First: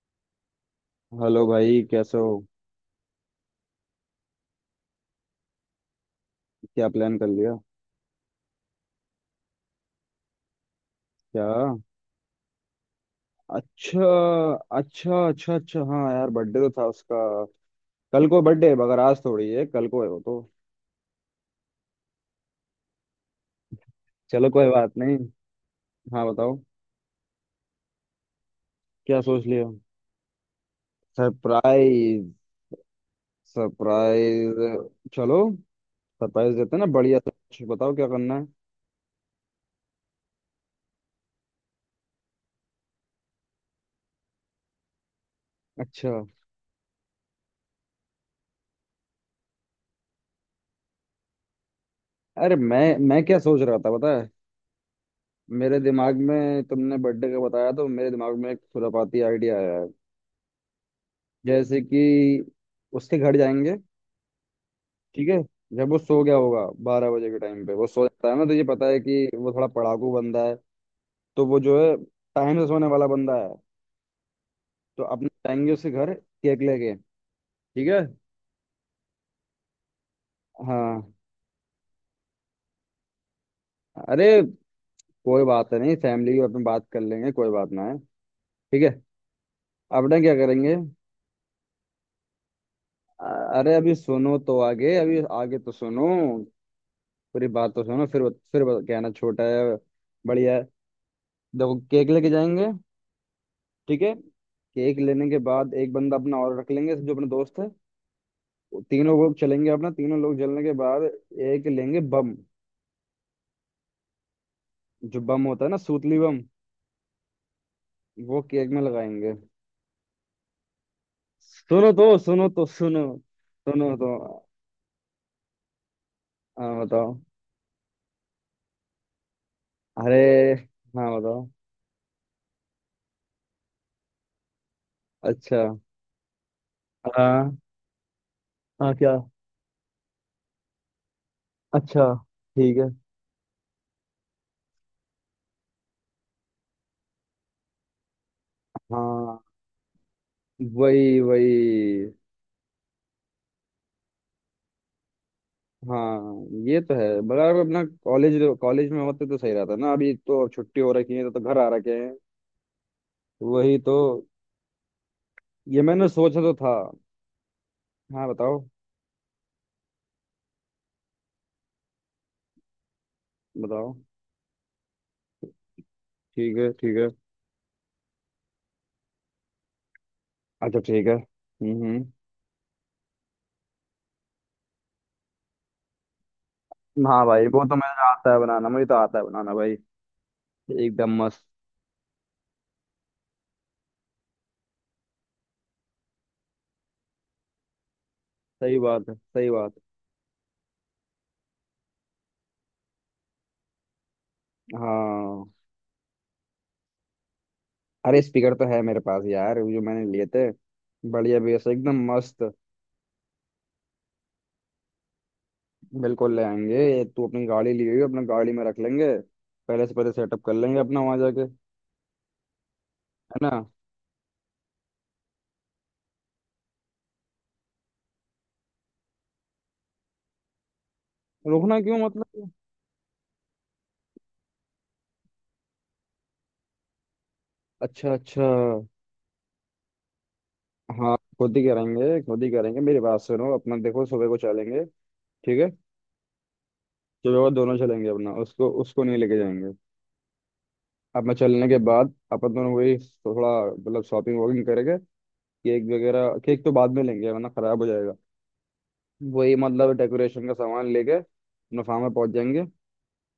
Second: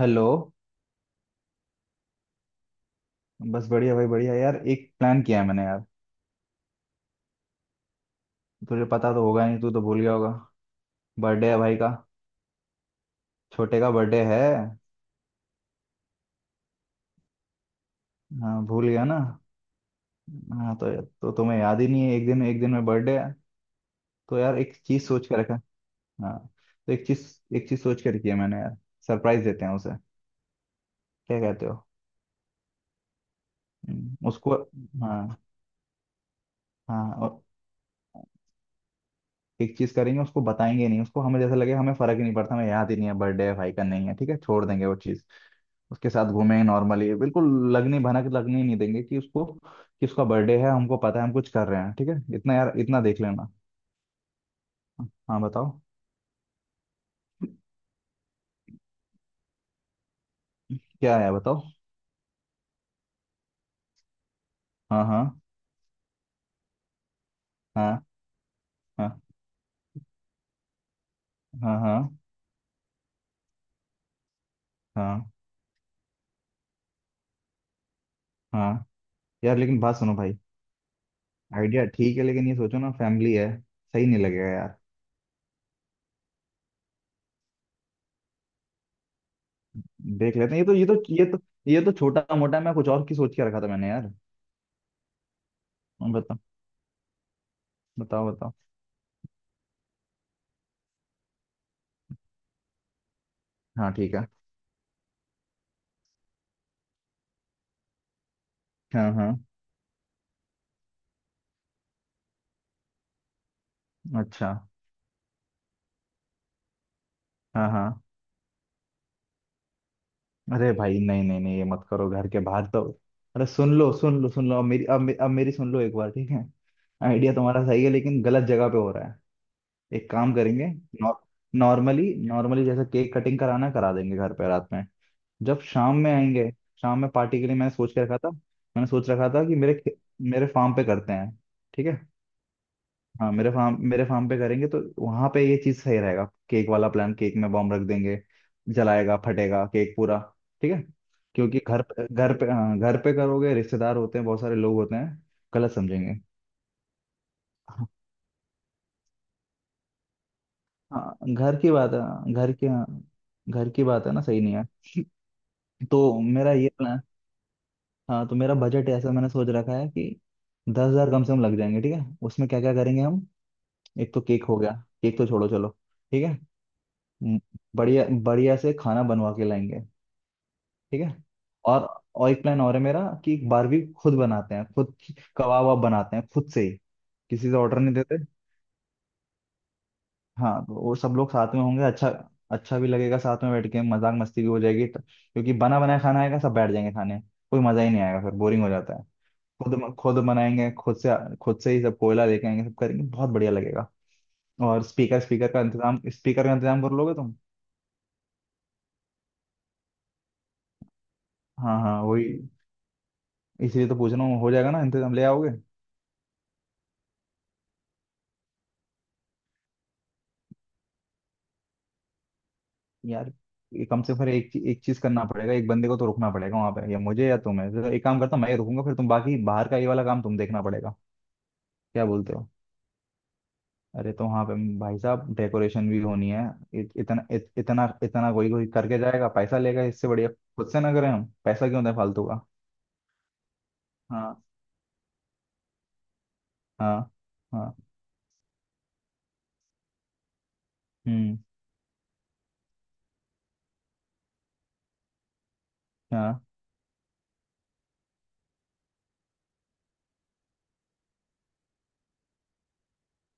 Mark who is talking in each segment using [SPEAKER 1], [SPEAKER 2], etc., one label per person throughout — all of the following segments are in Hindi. [SPEAKER 1] हेलो।
[SPEAKER 2] हेलो भाई, कैसे हो।
[SPEAKER 1] बस बढ़िया भाई, बढ़िया यार। एक प्लान किया है मैंने यार।
[SPEAKER 2] क्या प्लान कर लिया।
[SPEAKER 1] तुझे पता तो होगा नहीं, तू तो भूल गया होगा।
[SPEAKER 2] क्या।
[SPEAKER 1] बर्थडे है भाई का, छोटे का
[SPEAKER 2] अच्छा
[SPEAKER 1] बर्थडे है।
[SPEAKER 2] अच्छा अच्छा अच्छा, हाँ यार बर्थडे तो था उसका। कल को
[SPEAKER 1] हाँ,
[SPEAKER 2] बर्थडे है
[SPEAKER 1] भूल
[SPEAKER 2] मगर
[SPEAKER 1] गया ना।
[SPEAKER 2] आज थोड़ी है, कल को है वो तो।
[SPEAKER 1] हाँ तो तुम्हें याद ही नहीं है, एक दिन, एक दिन में बर्थडे है। तो
[SPEAKER 2] चलो
[SPEAKER 1] यार
[SPEAKER 2] कोई
[SPEAKER 1] एक
[SPEAKER 2] बात
[SPEAKER 1] चीज
[SPEAKER 2] नहीं।
[SPEAKER 1] सोच के रखा।
[SPEAKER 2] हाँ
[SPEAKER 1] हाँ,
[SPEAKER 2] बताओ।
[SPEAKER 1] तो एक चीज, एक चीज सोच के रखी है मैंने यार।
[SPEAKER 2] क्या
[SPEAKER 1] सरप्राइज
[SPEAKER 2] सोच
[SPEAKER 1] देते
[SPEAKER 2] लिया।
[SPEAKER 1] हैं उसे, क्या कहते हो?
[SPEAKER 2] सरप्राइज।
[SPEAKER 1] उसको।
[SPEAKER 2] सरप्राइज। चलो
[SPEAKER 1] हाँ।
[SPEAKER 2] सरप्राइज देते हैं ना
[SPEAKER 1] हाँ,
[SPEAKER 2] बढ़िया सा।
[SPEAKER 1] और
[SPEAKER 2] कुछ बताओ क्या करना है।
[SPEAKER 1] एक चीज करेंगे, उसको बताएंगे नहीं, उसको हमें जैसे लगे हमें फर्क ही नहीं पड़ता, हमें याद ही नहीं है बर्थडे है भाई का, नहीं है, ठीक है, छोड़ देंगे वो चीज। उसके
[SPEAKER 2] अच्छा।
[SPEAKER 1] साथ घूमें नॉर्मली बिल्कुल। लगनी भनक लगने ही नहीं देंगे कि उसको, कि उसका बर्थडे है हमको पता है, हम कुछ कर रहे हैं, ठीक है। इतना
[SPEAKER 2] अरे
[SPEAKER 1] यार
[SPEAKER 2] मैं
[SPEAKER 1] इतना देख
[SPEAKER 2] मैं क्या
[SPEAKER 1] लेना।
[SPEAKER 2] सोच रहा था पता है।
[SPEAKER 1] हाँ बताओ।
[SPEAKER 2] मेरे दिमाग में तुमने बर्थडे का बताया तो मेरे दिमाग में एक खुरापाती आइडिया आया है।
[SPEAKER 1] क्या है बताओ।
[SPEAKER 2] जैसे कि उसके घर जाएंगे।
[SPEAKER 1] हाँ हाँ
[SPEAKER 2] ठीक है। जब वो सो गया होगा 12 बजे के टाइम पे, वो सो जाता है ना तो ये पता है
[SPEAKER 1] हाँ।
[SPEAKER 2] कि वो थोड़ा पढ़ाकू बंदा है। तो वो
[SPEAKER 1] हाँ
[SPEAKER 2] जो
[SPEAKER 1] हाँ
[SPEAKER 2] है,
[SPEAKER 1] हाँ
[SPEAKER 2] टाइम से सोने वाला बंदा है। तो अपने
[SPEAKER 1] हाँ।
[SPEAKER 2] जाएंगे उसके घर केक लेके। ठीक है।
[SPEAKER 1] हाँ यार, लेकिन बात सुनो भाई।
[SPEAKER 2] हाँ।
[SPEAKER 1] आइडिया ठीक है लेकिन ये सोचो ना, फैमिली है, सही नहीं
[SPEAKER 2] अरे
[SPEAKER 1] लगेगा यार।
[SPEAKER 2] कोई बात नहीं, फैमिली की अपने बात कर लेंगे, कोई बात ना है। ठीक है। अपने क्या
[SPEAKER 1] देख लेते हैं। ये तो
[SPEAKER 2] करेंगे।
[SPEAKER 1] ये तो ये तो ये तो छोटा मोटा, मैं कुछ और की सोच के
[SPEAKER 2] अ-
[SPEAKER 1] रखा था
[SPEAKER 2] अरे
[SPEAKER 1] मैंने
[SPEAKER 2] अभी
[SPEAKER 1] यार।
[SPEAKER 2] सुनो तो आगे, अभी आगे तो सुनो।
[SPEAKER 1] बताओ
[SPEAKER 2] पूरी बात तो सुनो फिर
[SPEAKER 1] बताओ बताओ।
[SPEAKER 2] कहना छोटा है। बढ़िया है। देखो केक लेके जाएंगे।
[SPEAKER 1] हाँ
[SPEAKER 2] ठीक है।
[SPEAKER 1] ठीक है।
[SPEAKER 2] केक लेने के बाद एक बंदा अपना और रख लेंगे जो अपने दोस्त है।
[SPEAKER 1] हाँ
[SPEAKER 2] तीनों
[SPEAKER 1] हाँ।
[SPEAKER 2] लोग चलेंगे अपना, तीनों लोग जलने के बाद एक लेंगे बम।
[SPEAKER 1] अच्छा।
[SPEAKER 2] जो बम होता है ना, सूतली बम।
[SPEAKER 1] हाँ हाँ।
[SPEAKER 2] वो केक में लगाएंगे।
[SPEAKER 1] अरे भाई, नहीं नहीं नहीं, ये मत
[SPEAKER 2] सुनो तो
[SPEAKER 1] करो, घर के
[SPEAKER 2] सुनो तो
[SPEAKER 1] बाहर तो।
[SPEAKER 2] सुनो।
[SPEAKER 1] अरे सुन लो
[SPEAKER 2] सुनो तो।
[SPEAKER 1] सुन लो सुन लो, अब मेरी, अब मेरी सुन लो एक बार, ठीक है।
[SPEAKER 2] हाँ बताओ।
[SPEAKER 1] आइडिया तुम्हारा सही है लेकिन गलत जगह पे हो रहा है। एक
[SPEAKER 2] अरे
[SPEAKER 1] काम करेंगे,
[SPEAKER 2] हाँ बताओ।
[SPEAKER 1] नॉर्मली नॉर्मली जैसे केक कटिंग कराना है, करा देंगे घर पे रात में।
[SPEAKER 2] अच्छा।
[SPEAKER 1] जब शाम में आएंगे, शाम में पार्टी के लिए
[SPEAKER 2] हाँ
[SPEAKER 1] मैंने सोच के रखा था, मैंने
[SPEAKER 2] हाँ
[SPEAKER 1] सोच
[SPEAKER 2] क्या।
[SPEAKER 1] रखा था कि मेरे फार्म पे करते हैं, ठीक है।
[SPEAKER 2] अच्छा ठीक है
[SPEAKER 1] हाँ मेरे फार्म, मेरे फार्म पे करेंगे तो वहां पे ये चीज सही रहेगा। केक वाला प्लान, केक में बॉम्ब रख देंगे, जलाएगा
[SPEAKER 2] हाँ
[SPEAKER 1] फटेगा केक पूरा, ठीक है।
[SPEAKER 2] वही
[SPEAKER 1] क्योंकि घर पे,
[SPEAKER 2] वही।
[SPEAKER 1] घर पे, हाँ, घर पे करोगे रिश्तेदार होते हैं, बहुत सारे लोग होते हैं, गलत समझेंगे।
[SPEAKER 2] हाँ ये तो है बराबर। अपना कॉलेज, कॉलेज में होते तो सही रहता ना। अभी तो छुट्टी हो रखी है तो,
[SPEAKER 1] हाँ,
[SPEAKER 2] तो
[SPEAKER 1] घर
[SPEAKER 2] घर आ
[SPEAKER 1] की बात
[SPEAKER 2] रखे हैं।
[SPEAKER 1] है, घर की, हाँ, घर
[SPEAKER 2] वही
[SPEAKER 1] की
[SPEAKER 2] तो।
[SPEAKER 1] बात है ना, सही नहीं है।
[SPEAKER 2] ये मैंने
[SPEAKER 1] तो
[SPEAKER 2] सोचा
[SPEAKER 1] मेरा
[SPEAKER 2] तो
[SPEAKER 1] ये
[SPEAKER 2] था।
[SPEAKER 1] प्लान।
[SPEAKER 2] हाँ
[SPEAKER 1] हाँ तो मेरा
[SPEAKER 2] बताओ
[SPEAKER 1] बजट ऐसा मैंने सोच रखा है कि दस हजार कम से कम लग जाएंगे, ठीक है। उसमें क्या क्या करेंगे हम।
[SPEAKER 2] बताओ।
[SPEAKER 1] एक तो केक हो गया, केक तो छोड़ो चलो, ठीक है।
[SPEAKER 2] ठीक है ठीक है।
[SPEAKER 1] म- बढ़िया बढ़िया से खाना बनवा के लाएंगे,
[SPEAKER 2] अच्छा
[SPEAKER 1] ठीक
[SPEAKER 2] ठीक है
[SPEAKER 1] है। और
[SPEAKER 2] हम्म।
[SPEAKER 1] और एक प्लान और है मेरा कि एक बारबी खुद बनाते हैं खुद, कबाब वबाब बनाते हैं खुद से ही,
[SPEAKER 2] हाँ भाई
[SPEAKER 1] किसी से
[SPEAKER 2] वो तो
[SPEAKER 1] ऑर्डर नहीं
[SPEAKER 2] मुझे
[SPEAKER 1] देते।
[SPEAKER 2] आता है बनाना, मुझे तो आता है बनाना भाई।
[SPEAKER 1] हाँ तो वो सब
[SPEAKER 2] एकदम
[SPEAKER 1] लोग
[SPEAKER 2] मस्त।
[SPEAKER 1] साथ में होंगे, अच्छा। अच्छा भी लगेगा साथ में बैठ के, मजाक मस्ती भी हो जाएगी तो, क्योंकि बना बनाया खाना आएगा सब बैठ जाएंगे खाने, कोई मजा ही नहीं आएगा, फिर बोरिंग हो
[SPEAKER 2] सही
[SPEAKER 1] जाता है।
[SPEAKER 2] बात है सही बात।
[SPEAKER 1] खुद खुद बनाएंगे खुद से, खुद से ही सब, कोयला लेके आएंगे सब करेंगे, बहुत बढ़िया लगेगा।
[SPEAKER 2] है।
[SPEAKER 1] और स्पीकर,
[SPEAKER 2] हाँ।
[SPEAKER 1] स्पीकर का इंतजाम, स्पीकर का इंतजाम कर लोगे तुम?
[SPEAKER 2] अरे स्पीकर तो है मेरे पास यार, वो जो मैंने लिए थे। बढ़िया बेस
[SPEAKER 1] हाँ हाँ
[SPEAKER 2] एकदम
[SPEAKER 1] वही,
[SPEAKER 2] मस्त।
[SPEAKER 1] इसीलिए तो पूछ रहा हूँ, हो जाएगा ना इंतजाम, ले आओगे।
[SPEAKER 2] बिल्कुल ले आएंगे, ये तू अपनी गाड़ी लिए हुई, अपना गाड़ी में रख लेंगे। पहले से पहले सेटअप कर लेंगे अपना वहां जाके, है
[SPEAKER 1] यार
[SPEAKER 2] ना।
[SPEAKER 1] ये कम से कम फिर एक एक चीज करना पड़ेगा, एक बंदे को तो रुकना पड़ेगा वहां पे, या मुझे या तुम्हें, तो एक काम करता हूँ मैं ही रुकूंगा फिर, तुम बाकी बाहर का ये वाला काम तुम देखना पड़ेगा।
[SPEAKER 2] रुकना क्यों
[SPEAKER 1] क्या
[SPEAKER 2] मतलब।
[SPEAKER 1] बोलते हो? अरे तो वहाँ पे भाई साहब डेकोरेशन भी होनी है। इतना
[SPEAKER 2] अच्छा
[SPEAKER 1] इतना
[SPEAKER 2] अच्छा।
[SPEAKER 1] कोई कोई करके जाएगा पैसा लेगा, इससे बढ़िया खुद से ना करें
[SPEAKER 2] हाँ
[SPEAKER 1] हम,
[SPEAKER 2] खुद ही
[SPEAKER 1] पैसा क्यों दें
[SPEAKER 2] करेंगे
[SPEAKER 1] फालतू
[SPEAKER 2] खुद
[SPEAKER 1] का।
[SPEAKER 2] ही करेंगे, मेरी बात सुनो अपना, देखो सुबह को
[SPEAKER 1] हाँ
[SPEAKER 2] चलेंगे। ठीक है।
[SPEAKER 1] हाँ।
[SPEAKER 2] चलो वो दोनों
[SPEAKER 1] हाँ।
[SPEAKER 2] चलेंगे अपना, उसको उसको नहीं लेके जाएंगे। अपना
[SPEAKER 1] हम्म।
[SPEAKER 2] चलने के बाद अपन दोनों वही थोड़ा, मतलब शॉपिंग वॉकिंग करेंगे। केक वगैरह,
[SPEAKER 1] हाँ
[SPEAKER 2] केक तो बाद में लेंगे वरना खराब हो जाएगा। वही मतलब डेकोरेशन का सामान लेके अपना फार्म में पहुंच जाएंगे।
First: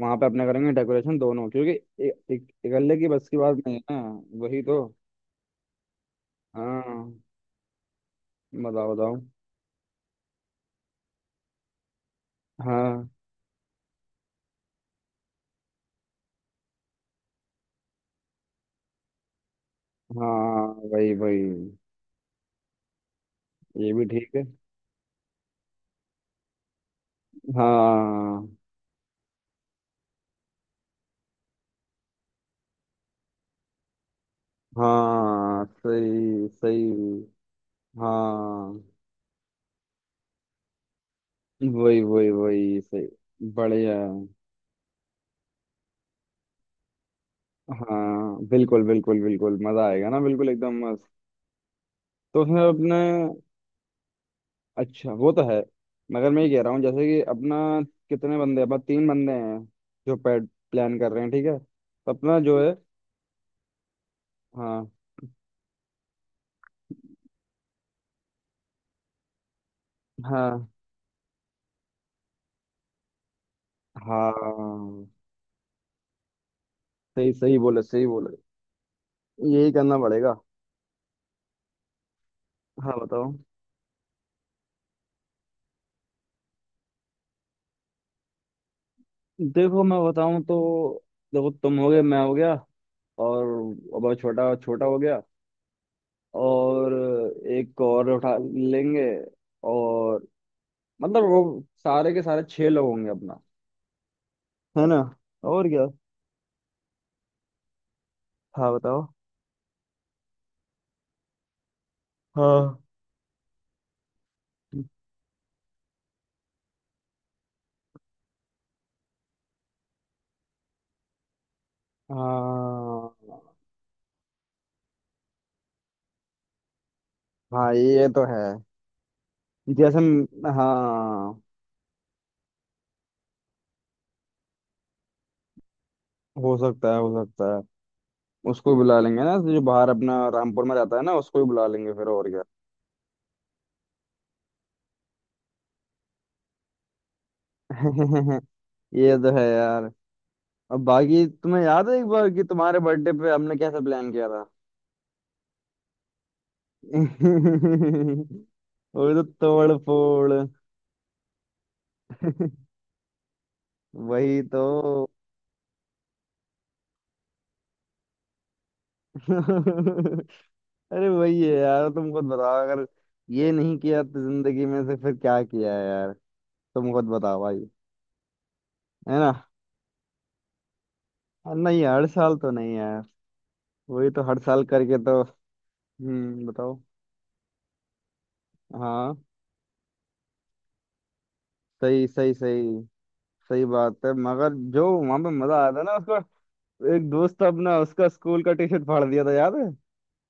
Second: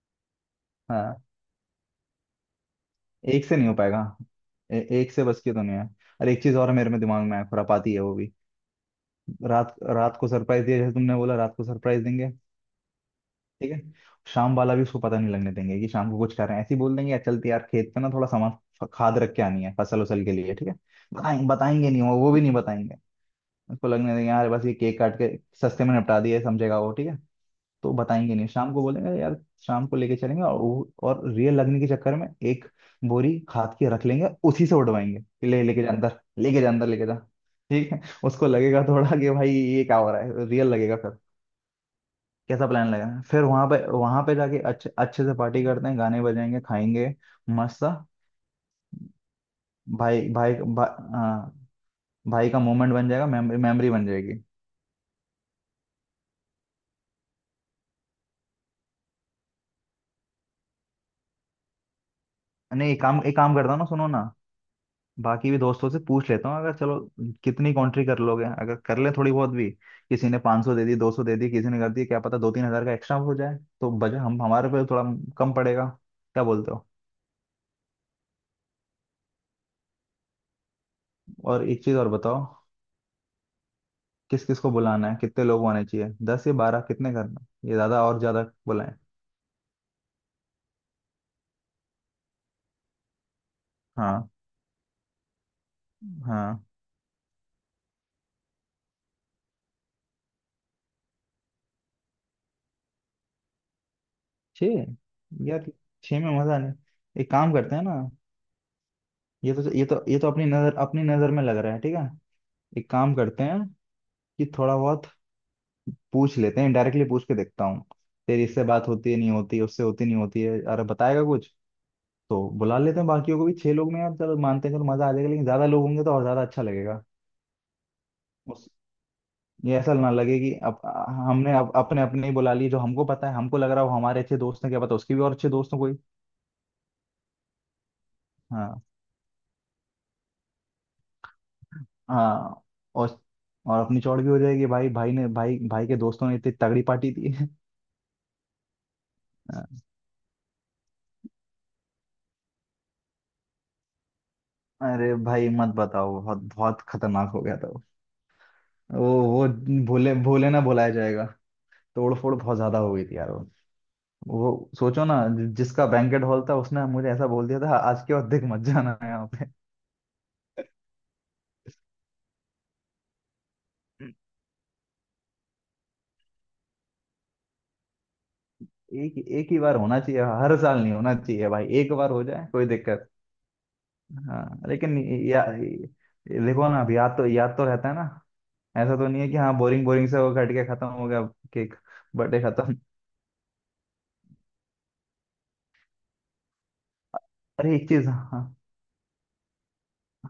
[SPEAKER 2] वहां पे अपने करेंगे डेकोरेशन
[SPEAKER 1] हाँ।
[SPEAKER 2] दोनों, क्योंकि एक इकल्ले की बस की
[SPEAKER 1] एक
[SPEAKER 2] बात
[SPEAKER 1] से नहीं हो
[SPEAKER 2] नहीं है
[SPEAKER 1] पाएगा।
[SPEAKER 2] ना। वही तो।
[SPEAKER 1] एक से बस की तो नहीं है। अरे एक चीज और मेरे में
[SPEAKER 2] हाँ
[SPEAKER 1] दिमाग में है, खुरापाती है वो भी।
[SPEAKER 2] बताओ बताओ।
[SPEAKER 1] रात, रात को सरप्राइज दिया जैसे तुमने बोला, रात को सरप्राइज देंगे,
[SPEAKER 2] हाँ
[SPEAKER 1] ठीक है। शाम वाला भी उसको पता नहीं लगने देंगे कि शाम को कुछ कर रहे हैं, ऐसे ही बोल देंगे "यार, चलते यार खेत पे ना, थोड़ा सामान खाद रख के आनी है, फसल उसल के लिए,
[SPEAKER 2] हाँ
[SPEAKER 1] ठीक है।
[SPEAKER 2] वही वही।
[SPEAKER 1] बताएंगे, बताएंगे नहीं वो, वो भी नहीं बताएंगे। उसको
[SPEAKER 2] ये भी
[SPEAKER 1] लगने देंगे
[SPEAKER 2] ठीक है।
[SPEAKER 1] यार, बस ये केक काट के सस्ते में निपटा दिए, समझेगा वो, ठीक है। तो बताएंगे
[SPEAKER 2] हाँ।
[SPEAKER 1] नहीं, शाम को बोलेंगे यार, शाम को लेके चलेंगे, और रियल लगने के चक्कर में एक बोरी खाद की रख लेंगे, उसी से उठवाएंगे कि ले,
[SPEAKER 2] हाँ
[SPEAKER 1] लेके जा अंदर,
[SPEAKER 2] सही
[SPEAKER 1] लेके जा
[SPEAKER 2] सही।
[SPEAKER 1] अंदर, लेके जा। ठीक है। उसको
[SPEAKER 2] हाँ
[SPEAKER 1] लगेगा थोड़ा कि भाई ये क्या हो रहा है, रियल लगेगा फिर।
[SPEAKER 2] वही वही
[SPEAKER 1] कैसा
[SPEAKER 2] वही
[SPEAKER 1] प्लान लगा?
[SPEAKER 2] सही।
[SPEAKER 1] फिर वहां पे,
[SPEAKER 2] बढ़िया।
[SPEAKER 1] वहां पे जाके अच्छे अच्छे से पार्टी करते हैं, गाने बजाएंगे, खाएंगे, मस्त सा।
[SPEAKER 2] हाँ बिल्कुल बिल्कुल बिल्कुल मजा आएगा ना,
[SPEAKER 1] भाई
[SPEAKER 2] बिल्कुल
[SPEAKER 1] भाई
[SPEAKER 2] एकदम
[SPEAKER 1] भा,
[SPEAKER 2] मस्त।
[SPEAKER 1] हाँ,
[SPEAKER 2] तो
[SPEAKER 1] भाई का
[SPEAKER 2] उसमें
[SPEAKER 1] मोमेंट
[SPEAKER 2] अपने,
[SPEAKER 1] बन जाएगा, मेमोरी, मेमोरी बन जाएगी।
[SPEAKER 2] अच्छा वो तो है। मगर मैं ये कह रहा हूँ जैसे कि अपना कितने बंदे, अपना तीन बंदे हैं जो पैड प्लान कर रहे हैं, ठीक है तो अपना जो है।
[SPEAKER 1] नहीं, एक काम, एक काम करता हूँ ना सुनो ना।
[SPEAKER 2] हाँ
[SPEAKER 1] बाकी भी दोस्तों से पूछ लेता हूँ, अगर चलो कितनी कॉन्ट्री कर लोगे, अगर कर ले थोड़ी बहुत भी, किसी ने 500
[SPEAKER 2] हाँ
[SPEAKER 1] सौ दे दी, दो सौ दे दी किसी ने, कर दी, क्या पता दो तीन हजार का एक्स्ट्रा हो जाए, तो बजट हम हमारे पे
[SPEAKER 2] हाँ
[SPEAKER 1] थोड़ा कम पड़ेगा। क्या बोलते हो?
[SPEAKER 2] सही सही बोले सही बोले। यही करना पड़ेगा।
[SPEAKER 1] और एक चीज और बताओ,
[SPEAKER 2] हाँ बताओ।
[SPEAKER 1] किस किस को बुलाना है, कितने लोग आने चाहिए, दस या बारह, कितने करना है? ये ज्यादा और ज्यादा बुलाएं।
[SPEAKER 2] देखो मैं बताऊं तो, देखो तुम हो गए, मैं हो गया, और अब
[SPEAKER 1] हाँ
[SPEAKER 2] छोटा, छोटा हो गया,
[SPEAKER 1] हाँ।
[SPEAKER 2] और एक और उठा लेंगे, और मतलब वो सारे के सारे छह लोग होंगे अपना, है
[SPEAKER 1] छः।
[SPEAKER 2] ना।
[SPEAKER 1] यार,
[SPEAKER 2] और क्या।
[SPEAKER 1] छः में मजा नहीं। एक काम करते हैं ना।
[SPEAKER 2] हाँ बताओ।
[SPEAKER 1] ये तो अपनी नजर, अपनी नजर में लग रहा है ठीक है।
[SPEAKER 2] हाँ
[SPEAKER 1] एक काम करते हैं कि थोड़ा बहुत पूछ लेते हैं, डायरेक्टली पूछ के देखता हूँ, तेरी इससे बात होती है नहीं होती, उससे होती नहीं होती है, अरे बताएगा कुछ तो, बुला लेते हैं बाकियों को
[SPEAKER 2] हाँ
[SPEAKER 1] भी। छह लोग में यार चलो मानते हैं चलो मजा आ जाएगा, लेकिन ज्यादा लोग होंगे तो और ज्यादा अच्छा लगेगा।
[SPEAKER 2] हाँ ये तो है।
[SPEAKER 1] उस ये ऐसा
[SPEAKER 2] जैसे
[SPEAKER 1] ना
[SPEAKER 2] हम-,
[SPEAKER 1] लगे कि अब
[SPEAKER 2] हाँ
[SPEAKER 1] हमने अब अपने अपने ही बुला लिए, जो हमको पता है हमको लग रहा है वो हमारे अच्छे दोस्त हैं, क्या पता उसके भी और अच्छे दोस्त हों कोई।
[SPEAKER 2] हो सकता है हो सकता है। उसको भी
[SPEAKER 1] हाँ।
[SPEAKER 2] बुला लेंगे ना जो बाहर अपना रामपुर में रहता है ना, उसको भी बुला लेंगे फिर, और क्या।
[SPEAKER 1] हाँ। और और अपनी चौड़ भी हो जाएगी, भाई, भाई ने, भाई, भाई के दोस्तों ने इतनी तगड़ी पार्टी दी है।
[SPEAKER 2] ये तो है
[SPEAKER 1] हाँ।
[SPEAKER 2] यार। अब बाकी तुम्हें याद है एक बार कि तुम्हारे बर्थडे पे हमने कैसा प्लान किया था।
[SPEAKER 1] अरे भाई मत बताओ, बहुत बहुत खतरनाक हो गया था वो। वो
[SPEAKER 2] वो तो
[SPEAKER 1] वो
[SPEAKER 2] तोड़
[SPEAKER 1] भूले
[SPEAKER 2] फोड़।
[SPEAKER 1] भूले ना भुलाया जाएगा। तोड़ फोड़ बहुत ज्यादा हो गई थी यार वो।
[SPEAKER 2] वही तो।
[SPEAKER 1] वो सोचो ना, जिसका बैंकेट हॉल था उसने मुझे ऐसा बोल दिया था, आज के बाद देख मत जाना यहाँ पे।
[SPEAKER 2] अरे वही है यार, तुम खुद बताओ, अगर ये नहीं किया तो जिंदगी में से फिर क्या किया है यार। तुम खुद बताओ भाई।
[SPEAKER 1] एक,
[SPEAKER 2] है ना।
[SPEAKER 1] एक ही बार होना चाहिए, हर साल नहीं होना चाहिए
[SPEAKER 2] अ,
[SPEAKER 1] भाई,
[SPEAKER 2] नहीं
[SPEAKER 1] एक
[SPEAKER 2] हर
[SPEAKER 1] बार हो
[SPEAKER 2] साल
[SPEAKER 1] जाए
[SPEAKER 2] तो
[SPEAKER 1] कोई
[SPEAKER 2] नहीं यार।
[SPEAKER 1] दिक्कत।
[SPEAKER 2] वही तो हर
[SPEAKER 1] हाँ
[SPEAKER 2] साल
[SPEAKER 1] लेकिन
[SPEAKER 2] करके तो।
[SPEAKER 1] या, देखो
[SPEAKER 2] बताओ।
[SPEAKER 1] ना, अब याद तो, याद तो रहता है ना, ऐसा तो नहीं
[SPEAKER 2] हाँ।
[SPEAKER 1] है कि हाँ बोरिंग बोरिंग से वो कट के खत्म हो गया केक,
[SPEAKER 2] सही सही
[SPEAKER 1] बर्थडे खत्म।
[SPEAKER 2] सही। सही बात है मगर जो वहां पे मजा आया था ना उसका। एक दोस्त
[SPEAKER 1] अरे
[SPEAKER 2] अपना
[SPEAKER 1] एक चीज,
[SPEAKER 2] उसका
[SPEAKER 1] हाँ।
[SPEAKER 2] स्कूल का टी शर्ट फाड़ दिया था, याद है।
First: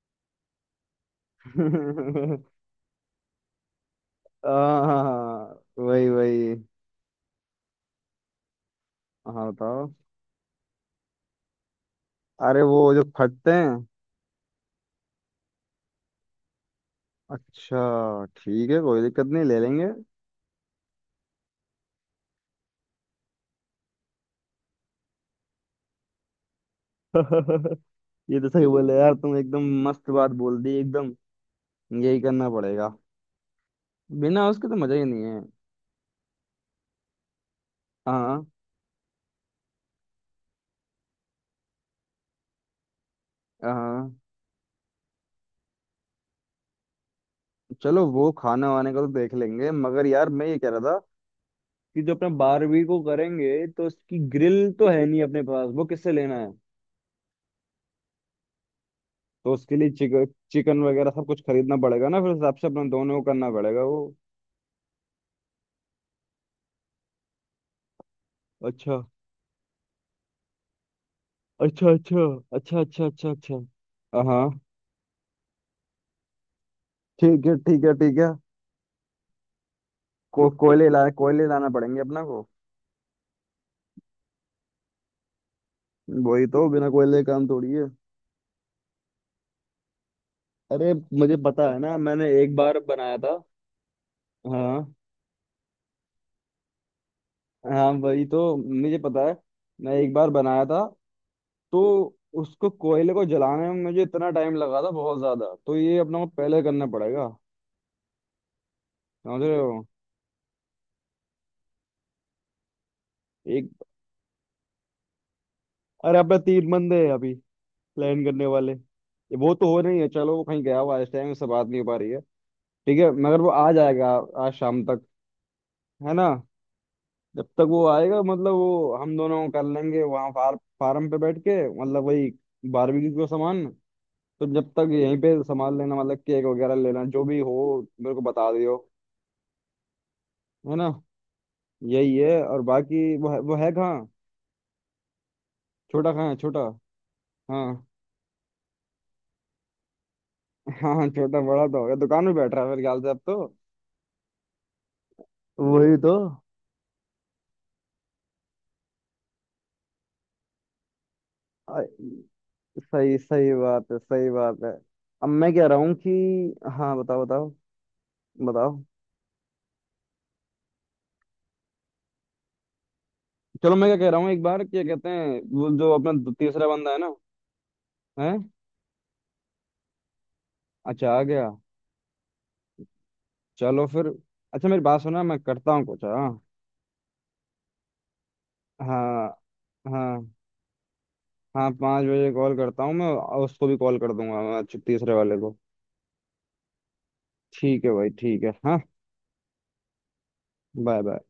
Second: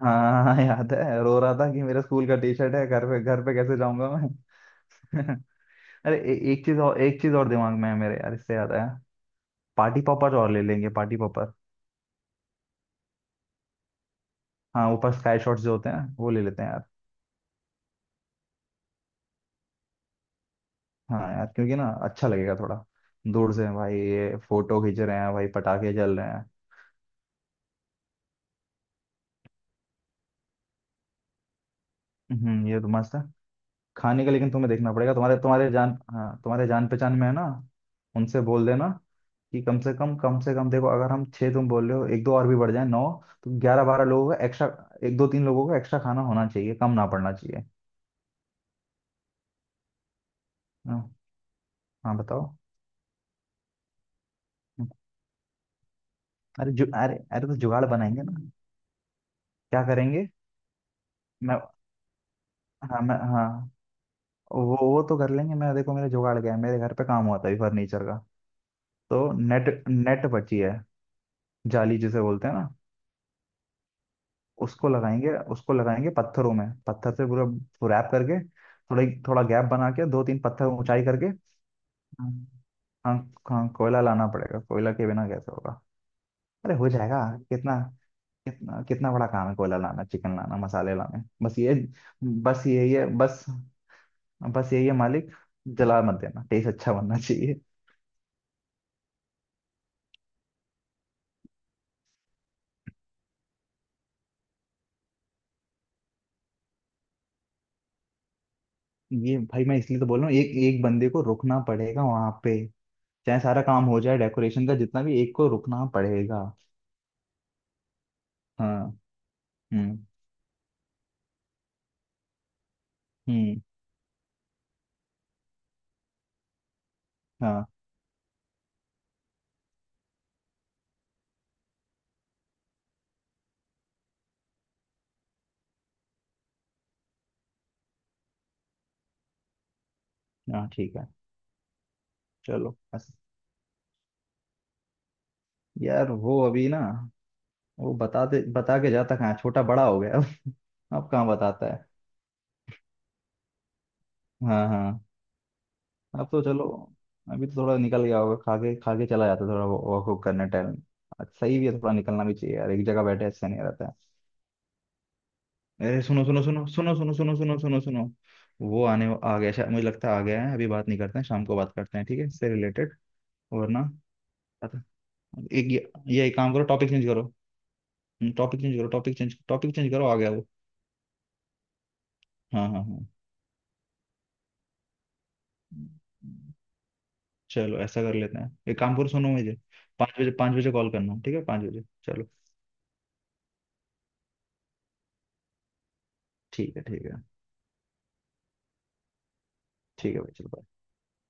[SPEAKER 1] हाँ हाँ, याद है, रो रहा था कि मेरा स्कूल का टी शर्ट है, घर पे, घर पे कैसे जाऊंगा मैं।
[SPEAKER 2] हाँ हाँ, वही
[SPEAKER 1] अरे ए,
[SPEAKER 2] वही।
[SPEAKER 1] एक चीज और, एक चीज और दिमाग में है मेरे यार, इससे याद आया।
[SPEAKER 2] हाँ बताओ।
[SPEAKER 1] पार्टी पॉपर और ले लेंगे, पार्टी पॉपर।
[SPEAKER 2] अरे वो जो फटते हैं।
[SPEAKER 1] हाँ, ऊपर स्काई शॉट्स जो होते हैं वो ले लेते हैं यार।
[SPEAKER 2] अच्छा ठीक है कोई दिक्कत नहीं, ले लेंगे।
[SPEAKER 1] हाँ यार, क्योंकि ना अच्छा लगेगा थोड़ा, दूर से भाई ये फोटो खींच रहे हैं, भाई पटाखे जल रहे हैं।
[SPEAKER 2] ये तो सही बोले यार तुम, एकदम मस्त बात बोल दी एकदम। यही करना
[SPEAKER 1] हम्म, ये तो
[SPEAKER 2] पड़ेगा।
[SPEAKER 1] मस्त है। खाने का
[SPEAKER 2] बिना
[SPEAKER 1] लेकिन
[SPEAKER 2] उसके
[SPEAKER 1] तुम्हें
[SPEAKER 2] तो
[SPEAKER 1] देखना
[SPEAKER 2] मजा ही
[SPEAKER 1] पड़ेगा,
[SPEAKER 2] नहीं
[SPEAKER 1] तुम्हारे,
[SPEAKER 2] है।
[SPEAKER 1] तुम्हारे जान, हाँ, तुम्हारे जान पहचान में है ना। उनसे
[SPEAKER 2] हाँ।
[SPEAKER 1] बोल देना कि कम से कम, कम से कम देखो, अगर हम छः, तुम बोल रहे हो एक दो और भी बढ़ जाए नौ, तो ग्यारह बारह
[SPEAKER 2] हाँ
[SPEAKER 1] लोगों का एक्स्ट्रा, एक दो तीन लोगों का एक्स्ट्रा खाना होना चाहिए, कम ना पड़ना चाहिए।
[SPEAKER 2] चलो वो खाना वाने का तो देख लेंगे, मगर यार मैं ये कह रहा था
[SPEAKER 1] हाँ,
[SPEAKER 2] कि जो
[SPEAKER 1] हाँ,
[SPEAKER 2] अपने
[SPEAKER 1] बताओ।
[SPEAKER 2] 12वीं को करेंगे तो उसकी ग्रिल तो
[SPEAKER 1] हम्म,
[SPEAKER 2] है नहीं अपने पास, वो किससे लेना है।
[SPEAKER 1] अरे अरे तो जुगाड़ बनाएंगे ना।
[SPEAKER 2] तो उसके
[SPEAKER 1] क्या
[SPEAKER 2] लिए चिकन,
[SPEAKER 1] करेंगे?
[SPEAKER 2] चिकन वगैरह सब कुछ
[SPEAKER 1] मैं
[SPEAKER 2] खरीदना पड़ेगा ना, फिर उस हिसाब से अपना
[SPEAKER 1] हाँ
[SPEAKER 2] दोनों
[SPEAKER 1] मैं,
[SPEAKER 2] को
[SPEAKER 1] हाँ
[SPEAKER 2] करना पड़ेगा वो।
[SPEAKER 1] वो तो कर लेंगे, मैं देखो मेरा जुगाड़, गया मेरे घर पे काम हुआ था अभी फर्नीचर का,
[SPEAKER 2] अच्छा
[SPEAKER 1] तो नेट, नेट बची है,
[SPEAKER 2] अच्छा
[SPEAKER 1] जाली जिसे
[SPEAKER 2] अच्छा
[SPEAKER 1] बोलते हैं ना।
[SPEAKER 2] अच्छा अच्छा अच्छा अच्छा हाँ।
[SPEAKER 1] उसको लगाएंगे, उसको लगाएंगे पत्थरों में, पत्थर से
[SPEAKER 2] ठीक है ठीक है
[SPEAKER 1] पूरा रैप
[SPEAKER 2] ठीक है।
[SPEAKER 1] करके, थोड़ा थोड़ा गैप बना के दो तीन पत्थर
[SPEAKER 2] कोयले
[SPEAKER 1] ऊंचाई
[SPEAKER 2] ला
[SPEAKER 1] करके।
[SPEAKER 2] कोयले लाना पड़ेंगे अपना
[SPEAKER 1] हाँ
[SPEAKER 2] को।
[SPEAKER 1] हाँ। हाँ, कोयला लाना पड़ेगा, कोयला के बिना कैसे होगा।
[SPEAKER 2] वही तो,
[SPEAKER 1] अरे
[SPEAKER 2] बिना
[SPEAKER 1] हो जाएगा।
[SPEAKER 2] कोयले के काम थोड़ी
[SPEAKER 1] कितना,
[SPEAKER 2] है।
[SPEAKER 1] कितना, कितना बड़ा काम है, कोयला लाना, चिकन लाना,
[SPEAKER 2] अरे
[SPEAKER 1] मसाले लाने,
[SPEAKER 2] मुझे
[SPEAKER 1] बस
[SPEAKER 2] पता
[SPEAKER 1] ये।
[SPEAKER 2] है ना, मैंने एक
[SPEAKER 1] बस
[SPEAKER 2] बार
[SPEAKER 1] यही है,
[SPEAKER 2] बनाया था।
[SPEAKER 1] बस। बस
[SPEAKER 2] हाँ
[SPEAKER 1] यही है मालिक, जला मत देना, टेस्ट अच्छा बनना चाहिए।
[SPEAKER 2] हाँ वही तो मुझे पता है। मैं एक बार बनाया था तो, उसको कोयले को जलाने में मुझे इतना टाइम लगा था बहुत ज्यादा, तो ये अपना को पहले करना पड़ेगा।
[SPEAKER 1] ये
[SPEAKER 2] समझ रहे
[SPEAKER 1] भाई मैं
[SPEAKER 2] हो।
[SPEAKER 1] इसलिए तो बोल रहा हूँ, एक, एक बंदे को रुकना पड़ेगा वहां पे, चाहे सारा
[SPEAKER 2] एक,
[SPEAKER 1] काम हो जाए डेकोरेशन का जितना भी, एक को रुकना
[SPEAKER 2] अरे अपना
[SPEAKER 1] पड़ेगा।
[SPEAKER 2] तीन बंदे हैं अभी प्लान करने वाले।
[SPEAKER 1] हाँ।
[SPEAKER 2] वो तो हो
[SPEAKER 1] हम्म।
[SPEAKER 2] नहीं है, चलो वो कहीं गया हुआ है इस टाइम से बात नहीं हो पा रही है। ठीक है मगर वो
[SPEAKER 1] हम्म।
[SPEAKER 2] आ जाएगा आज शाम तक, है ना। जब तक
[SPEAKER 1] हाँ।
[SPEAKER 2] वो आएगा मतलब वो हम दोनों कर लेंगे वहाँ फार्म पे बैठ के, मतलब वही बारबेक्यू का सामान। तो जब तक यहीं पे संभाल लेना, मतलब केक वगैरह लेना जो भी हो, मेरे को बता दियो।
[SPEAKER 1] हाँ
[SPEAKER 2] है ना।
[SPEAKER 1] ठीक है।
[SPEAKER 2] यही है और
[SPEAKER 1] चलो बस।
[SPEAKER 2] बाकी वो है कहाँ। छोटा
[SPEAKER 1] यार
[SPEAKER 2] कहाँ है
[SPEAKER 1] वो
[SPEAKER 2] छोटा।
[SPEAKER 1] अभी ना,
[SPEAKER 2] हाँ
[SPEAKER 1] वो बताते बता के जाता कहाँ है? छोटा बड़ा हो गया
[SPEAKER 2] हाँ
[SPEAKER 1] अब।
[SPEAKER 2] हाँ
[SPEAKER 1] अब कहाँ
[SPEAKER 2] छोटा बड़ा
[SPEAKER 1] बताता
[SPEAKER 2] तो हो
[SPEAKER 1] है।
[SPEAKER 2] गया, दुकान में बैठ रहा है मेरे ख्याल से अब तो।
[SPEAKER 1] हाँ हाँ।
[SPEAKER 2] वही तो।
[SPEAKER 1] अब तो चलो, अभी तो थोड़ा निकल गया होगा, खा के, खा के चला जाता है थोड़ा वॉक, वॉक करने टाइम। सही भी है,
[SPEAKER 2] आ,
[SPEAKER 1] थोड़ा निकलना भी चाहिए यार, एक जगह
[SPEAKER 2] सही
[SPEAKER 1] बैठे ऐसा
[SPEAKER 2] सही
[SPEAKER 1] नहीं रहता है।
[SPEAKER 2] बात है सही बात है। अब मैं कह रहा हूँ
[SPEAKER 1] अरे
[SPEAKER 2] कि।
[SPEAKER 1] सुनो सुनो सुनो सुनो
[SPEAKER 2] हाँ
[SPEAKER 1] सुनो
[SPEAKER 2] बताओ
[SPEAKER 1] सुनो
[SPEAKER 2] बताओ
[SPEAKER 1] सुनो सुनो सुनो।
[SPEAKER 2] बताओ।
[SPEAKER 1] वो आने आ गया शायद, मुझे लगता है आ गया है, अभी बात नहीं करते हैं, शाम को बात करते हैं ठीक है, इससे रिलेटेड,
[SPEAKER 2] चलो मैं
[SPEAKER 1] वरना।
[SPEAKER 2] क्या कह रहा हूँ, एक बार क्या कहते हैं वो
[SPEAKER 1] एक
[SPEAKER 2] जो अपना
[SPEAKER 1] ये एक काम करो,
[SPEAKER 2] तीसरा
[SPEAKER 1] टॉपिक
[SPEAKER 2] बंदा है
[SPEAKER 1] चेंज
[SPEAKER 2] ना।
[SPEAKER 1] करो,
[SPEAKER 2] है।
[SPEAKER 1] टॉपिक चेंज करो, टॉपिक चेंज करो, आ गया वो।
[SPEAKER 2] अच्छा आ गया।
[SPEAKER 1] हाँ हाँ
[SPEAKER 2] चलो फिर। अच्छा मेरी बात सुना, मैं करता हूँ कुछ। हाँ।
[SPEAKER 1] हाँ। चलो ऐसा कर लेते हैं, एक काम करो,
[SPEAKER 2] हाँ।
[SPEAKER 1] सुनो मुझे, पाँच
[SPEAKER 2] हाँ।
[SPEAKER 1] बजे, पाँच बजे कॉल करना, ठीक है पाँच
[SPEAKER 2] हाँ
[SPEAKER 1] बजे,
[SPEAKER 2] पाँच
[SPEAKER 1] चलो।
[SPEAKER 2] बजे कॉल करता हूँ मैं, और उसको भी कॉल कर दूंगा मैं, अच्छा, तीसरे वाले को।
[SPEAKER 1] ठीक है, ठीक है,
[SPEAKER 2] ठीक है भाई ठीक है हाँ।
[SPEAKER 1] ठीक है भाई चलो।
[SPEAKER 2] Bye bye.